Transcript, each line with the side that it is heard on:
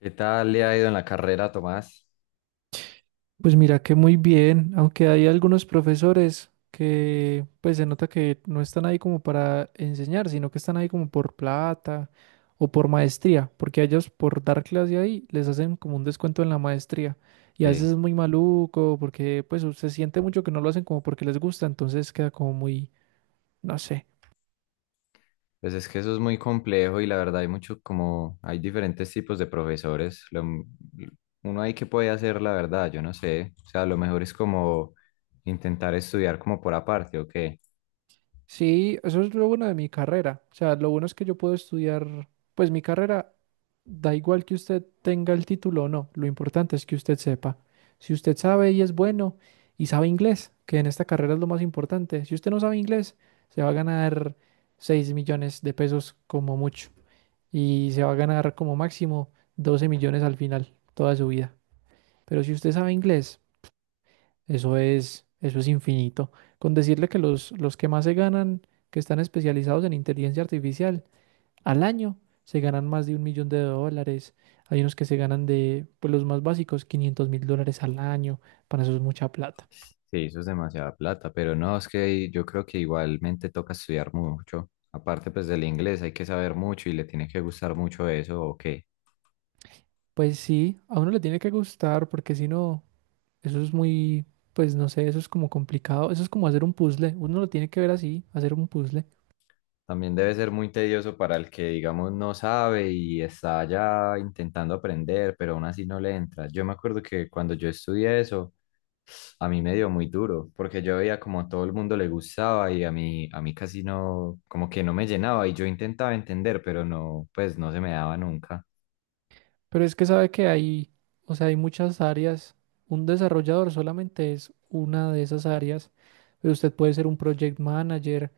left: ¿Qué tal le ha ido en la carrera, Tomás?
right: Pues mira que muy bien, aunque hay algunos profesores que pues se nota que no están ahí como para enseñar, sino que están ahí como por plata o por maestría, porque a ellos por dar clase ahí les hacen como un descuento en la maestría y a veces
left: Sí,
right: es muy maluco porque pues se siente mucho que no lo hacen como porque les gusta, entonces queda como muy, no sé.
left: pues es que eso es muy complejo y la verdad hay mucho como, hay diferentes tipos de profesores. Uno ahí que puede hacer, la verdad, yo no sé. O sea, lo mejor es como intentar estudiar como por aparte, ¿o qué?
right: Sí, eso es lo bueno de mi carrera. O sea, lo bueno es que yo puedo estudiar, pues mi carrera da igual que usted tenga el título o no, lo importante es que usted sepa. Si usted sabe y es bueno y sabe inglés, que en esta carrera es lo más importante, si usted no sabe inglés, se va a ganar 6 millones de pesos como mucho y se va a ganar como máximo 12 millones al final, toda su vida. Pero si usted sabe inglés, eso es infinito. Con decirle que los que más se ganan, que están especializados en inteligencia artificial, al año se ganan más de 1 millón de dólares. Hay unos que se ganan de, pues los más básicos, 500 mil dólares al año. Para eso es mucha plata.
left: Sí, eso es demasiada plata, pero no, es que yo creo que igualmente toca estudiar mucho. Aparte pues del inglés hay que saber mucho y le tiene que gustar mucho eso, ¿o qué?
right: Pues sí, a uno le tiene que gustar porque si no, eso es muy, pues no sé, eso es como complicado. Eso es como hacer un puzzle. Uno lo tiene que ver así, hacer un puzzle.
left: También debe ser muy tedioso para el que, digamos, no sabe y está ya intentando aprender, pero aún así no le entra. Yo me acuerdo que cuando yo estudié eso, a mí me dio muy duro, porque yo veía como a todo el mundo le gustaba y a mí casi no, como que no me llenaba y yo intentaba entender, pero no, pues no se me daba nunca.
right: Pero es que sabe que hay, o sea, hay muchas áreas. Un desarrollador solamente es una de esas áreas, pero usted puede ser un project manager,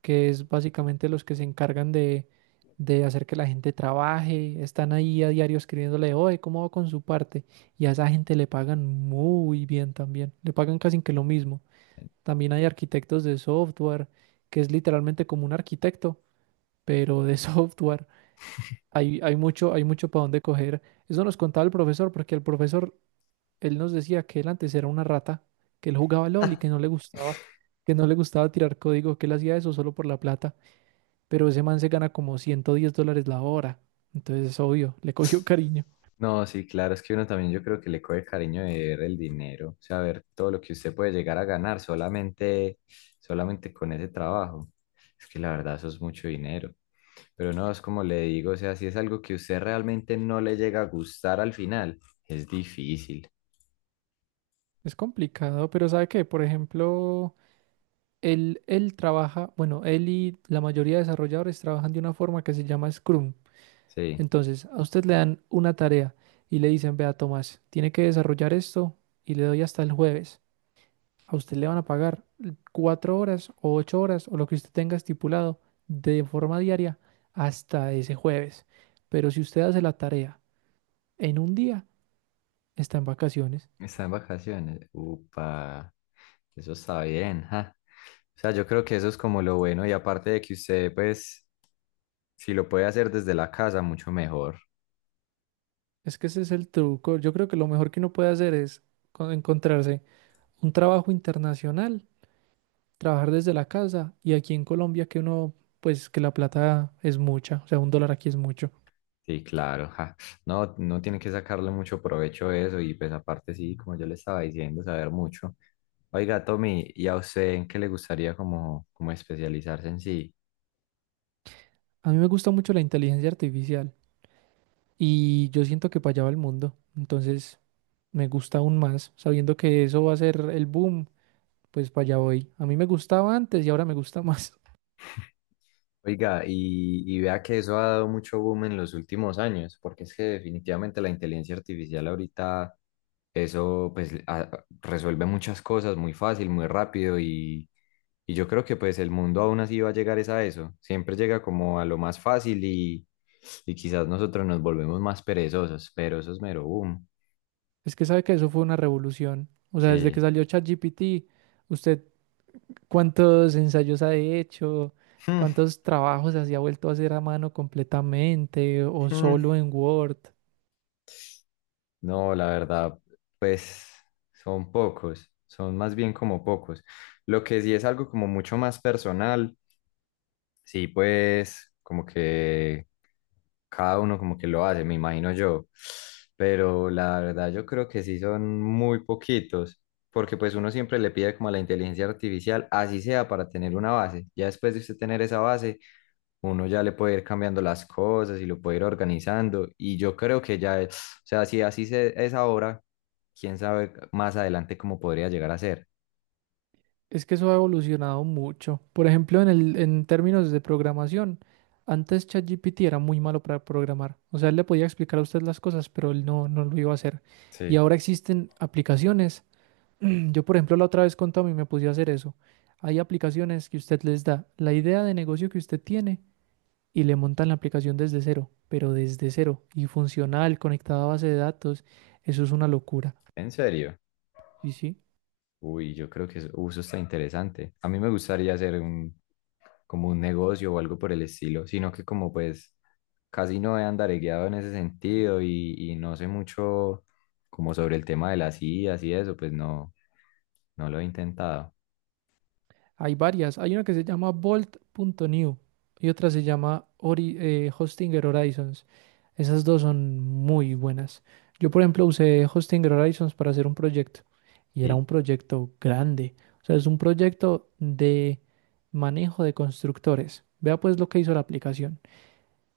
right: que es básicamente los que se encargan de hacer que la gente trabaje, están ahí a diario escribiéndole, oye, ¿cómo va con su parte? Y a esa gente le pagan muy bien también, le pagan casi que lo mismo. También hay arquitectos de software, que es literalmente como un arquitecto, pero de software. Hay, hay mucho para dónde coger. Eso nos contaba el profesor, porque el profesor, él nos decía que él antes era una rata, que él jugaba LOL y que no le gustaba, que no le gustaba tirar código, que él hacía eso solo por la plata. Pero ese man se gana como 110 dólares la hora. Entonces es obvio, le cogió cariño.
left: No, sí, claro, es que uno también yo creo que le coge cariño de ver el dinero, o sea, ver todo lo que usted puede llegar a ganar solamente con ese trabajo. Es que la verdad eso es mucho dinero. Pero no, es como le digo, o sea, si es algo que usted realmente no le llega a gustar al final, es difícil.
right: Es complicado, pero ¿sabe qué? Por ejemplo, él trabaja, bueno, él y la mayoría de desarrolladores trabajan de una forma que se llama Scrum.
left: Sí,
right: Entonces, a usted le dan una tarea y le dicen, vea, Tomás, tiene que desarrollar esto y le doy hasta el jueves. A usted le van a pagar 4 horas o 8 horas o lo que usted tenga estipulado de forma diaria hasta ese jueves. Pero si usted hace la tarea en un día, está en vacaciones.
left: está en vacaciones. Upa, eso está bien, ja. O sea, yo creo que eso es como lo bueno y aparte de que usted, pues, si lo puede hacer desde la casa, mucho mejor.
right: Es que ese es el truco. Yo creo que lo mejor que uno puede hacer es encontrarse un trabajo internacional, trabajar desde la casa y aquí en Colombia que uno, pues que la plata es mucha, o sea, un dólar aquí es mucho.
left: Sí, claro. Ja. No, no tiene que sacarle mucho provecho a eso y pues aparte sí, como yo le estaba diciendo, saber mucho. Oiga, Tommy, ¿y a usted en qué le gustaría como, como especializarse en sí?
right: A mí me gusta mucho la inteligencia artificial y yo siento que para allá va el mundo. Entonces me gusta aún más, sabiendo que eso va a ser el boom, pues para allá voy. A mí me gustaba antes y ahora me gusta más.
left: Oiga, y vea que eso ha dado mucho boom en los últimos años, porque es que definitivamente la inteligencia artificial ahorita, eso pues a- resuelve muchas cosas muy fácil, muy rápido y yo creo que pues el mundo aún así va a llegar es a eso, siempre llega como a lo más fácil y quizás nosotros nos volvemos más perezosos, pero eso es mero boom,
right: Es que sabe que eso fue una revolución. O sea, desde que
left: sí.
right: salió ChatGPT, usted cuántos ensayos ha hecho, cuántos trabajos así ha vuelto a hacer a mano completamente o solo en Word.
left: No, la verdad, pues son pocos, son más bien como pocos. Lo que sí es algo como mucho más personal, sí, pues como que cada uno como que lo hace, me imagino yo. Pero la verdad yo creo que sí son muy poquitos, porque pues uno siempre le pide como a la inteligencia artificial, así sea para tener una base. Ya después de usted tener esa base, uno ya le puede ir cambiando las cosas y lo puede ir organizando. Y yo creo que ya, o sea, si así se, es ahora, quién sabe más adelante cómo podría llegar a ser.
right: Es que eso ha evolucionado mucho. Por ejemplo, en el, en términos de programación, antes ChatGPT era muy malo para programar. O sea, él le podía explicar a usted las cosas, pero él no lo iba a hacer. Y
left: Sí.
right: ahora existen aplicaciones. Yo, por ejemplo, la otra vez con Tommy me puse a hacer eso. Hay aplicaciones que usted les da la idea de negocio que usted tiene y le montan la aplicación desde cero, pero desde cero y funcional, conectada a base de datos. Eso es una locura.
left: ¿En serio?
right: Sí, sí.
left: Uy, yo creo que eso uso está interesante. A mí me gustaría hacer un, como un negocio o algo por el estilo, sino que como pues casi no he andaregueado en ese sentido y no sé mucho como sobre el tema de las IAs y eso, pues no, no lo he intentado.
right: Hay varias. Hay una que se llama Bolt punto new y otra se llama Hostinger Horizons. Esas dos son muy buenas. Yo, por ejemplo, usé Hostinger Horizons para hacer un proyecto y era
left: Sí.
right: un proyecto grande. O sea, es un proyecto de manejo de constructores. Vea pues lo que hizo la aplicación.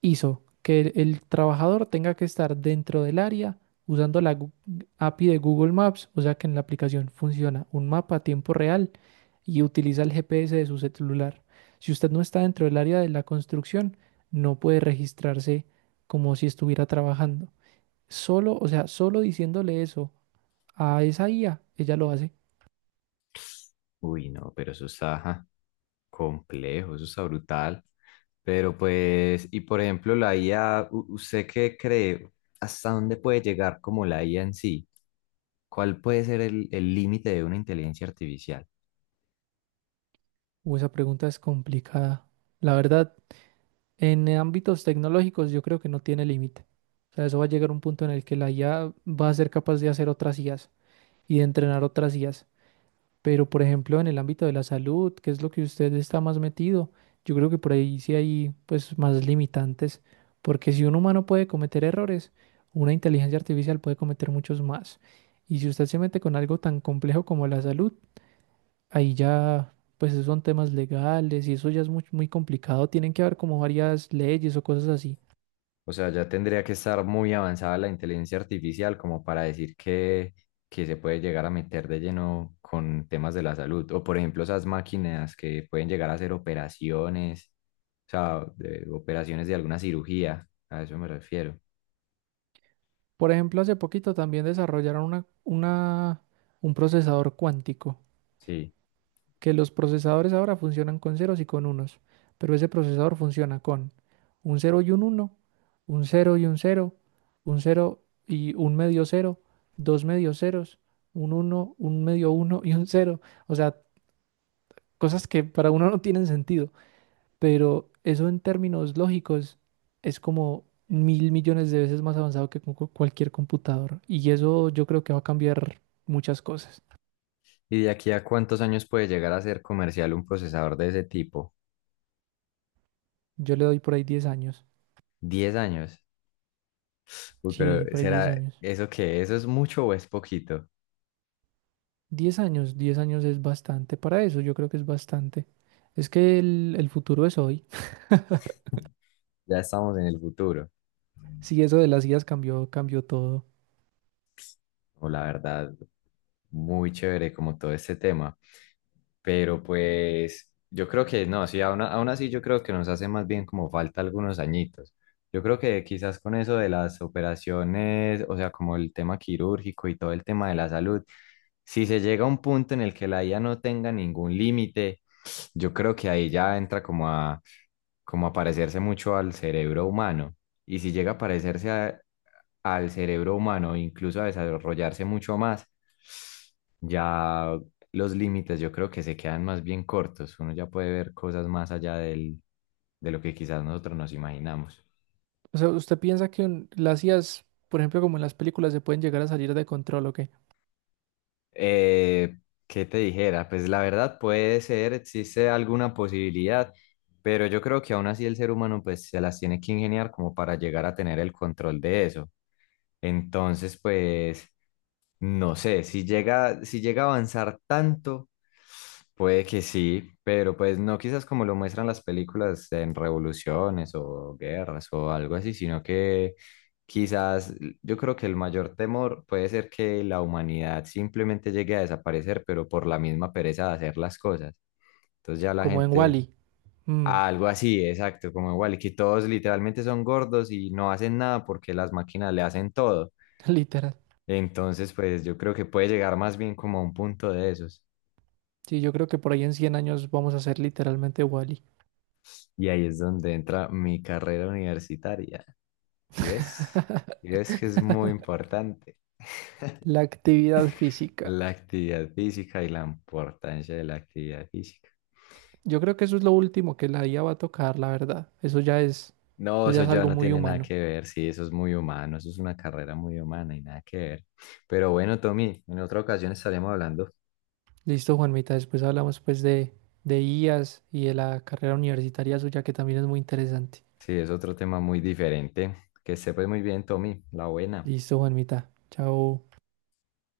right: Hizo que el trabajador tenga que estar dentro del área usando la Gu- API de Google Maps, o sea que en la aplicación funciona un mapa a tiempo real y utiliza el GPS de su celular. Si usted no está dentro del área de la construcción, no puede registrarse como si estuviera trabajando. Solo, o sea, solo diciéndole eso a esa IA, ella lo hace.
left: Uy, no, pero eso está... Ja. Complejo, eso está brutal. Pero pues, y por ejemplo, la IA, ¿usted qué cree? ¿Hasta dónde puede llegar como la IA en sí? ¿Cuál puede ser el límite de una inteligencia artificial?
right: O esa pregunta es complicada. La verdad, en ámbitos tecnológicos yo creo que no tiene límite. O sea, eso va a llegar a un punto en el que la IA va a ser capaz de hacer otras IAs y de entrenar otras IAs. Pero, por ejemplo, en el ámbito de la salud, qué es lo que usted está más metido, yo creo que por ahí sí hay pues más limitantes, porque si un humano puede cometer errores, una inteligencia artificial puede cometer muchos más. Y si usted se mete con algo tan complejo como la salud, ahí ya pues esos son temas legales y eso ya es muy, muy complicado, tienen que haber como varias leyes o cosas así.
left: O sea, ya tendría que estar muy avanzada la inteligencia artificial como para decir que se puede llegar a meter de lleno con temas de la salud. O por ejemplo, esas máquinas que pueden llegar a hacer operaciones, o sea, operaciones de alguna cirugía, a eso me refiero.
right: Por ejemplo, hace poquito también desarrollaron un procesador cuántico
left: Sí.
right: que los procesadores ahora funcionan con ceros y con unos, pero ese procesador funciona con un cero y un uno, un cero y un cero y un medio cero, dos medios ceros, un uno, un medio uno y un cero. O sea, cosas que para uno no tienen sentido, pero eso en términos lógicos es como mil millones de veces más avanzado que con cualquier computador. Y eso yo creo que va a cambiar muchas cosas.
left: ¿Y de aquí a cuántos años puede llegar a ser comercial un procesador de ese tipo?
right: Yo le doy por ahí 10 años.
left: ¿10 años? Uy, pero
right: Sí, por ahí 10
left: ¿será
right: años.
left: eso qué? ¿Eso es mucho o es poquito?
right: 10 años, 10 años es bastante para eso, yo creo que es bastante. Es que el futuro es hoy.
left: Ya estamos en el futuro.
right: Si eso de las IAs cambió, cambió todo.
left: No, la verdad, muy chévere como todo este tema. Pero pues yo creo que no, sí, aún así yo creo que nos hace más bien como falta algunos añitos. Yo creo que quizás con eso de las operaciones, o sea, como el tema quirúrgico y todo el tema de la salud, si se llega a un punto en el que la IA no tenga ningún límite, yo creo que ahí ya entra como a, como a parecerse mucho al cerebro humano. Y si llega a parecerse al cerebro humano, incluso a desarrollarse mucho más, ya los límites yo creo que se quedan más bien cortos. Uno ya puede ver cosas más allá del, de lo que quizás nosotros nos imaginamos.
right: O sea, ¿usted piensa que las IAs, por ejemplo, como en las películas, se pueden llegar a salir de control o qué?
left: Eh, ¿Qué te dijera? Pues la verdad puede ser, existe alguna posibilidad, pero yo creo que aún así el ser humano pues se las tiene que ingeniar como para llegar a tener el control de eso. Entonces, pues, no sé, si llega a avanzar tanto, puede que sí, pero pues no quizás como lo muestran las películas en revoluciones o guerras o algo así, sino que quizás yo creo que el mayor temor puede ser que la humanidad simplemente llegue a desaparecer, pero por la misma pereza de hacer las cosas. Entonces ya la
right: Como en
left: gente...
right: Wall-E. Mm,
left: Algo así, exacto, como igual, que todos literalmente son gordos y no hacen nada porque las máquinas le hacen todo.
right: literal.
left: Entonces, pues yo creo que puede llegar más bien como a un punto de esos.
right: Sí, yo creo que por ahí en 100 años vamos a ser literalmente Wall-E.
left: Y ahí es donde entra mi carrera universitaria. ¿Sí ves? ¿Sí ves que es muy importante?
right: La actividad física.
left: La actividad física y la importancia de la actividad física.
right: Yo creo que eso es lo último que la IA va a tocar, la verdad.
left: No,
right: Eso
left: eso
right: ya es
left: ya
right: algo
left: no
right: muy
left: tiene nada
right: humano.
left: que ver, sí, eso es muy humano, eso es una carrera muy humana y nada que ver. Pero bueno, Tommy, en otra ocasión estaremos hablando.
right: Listo, Juanmita. Después hablamos pues de IAS y de la carrera universitaria suya que también es muy interesante.
left: Sí, es otro tema muy diferente. Que sepas muy bien, Tommy, la buena.
right: Listo, Juanmita. Chao.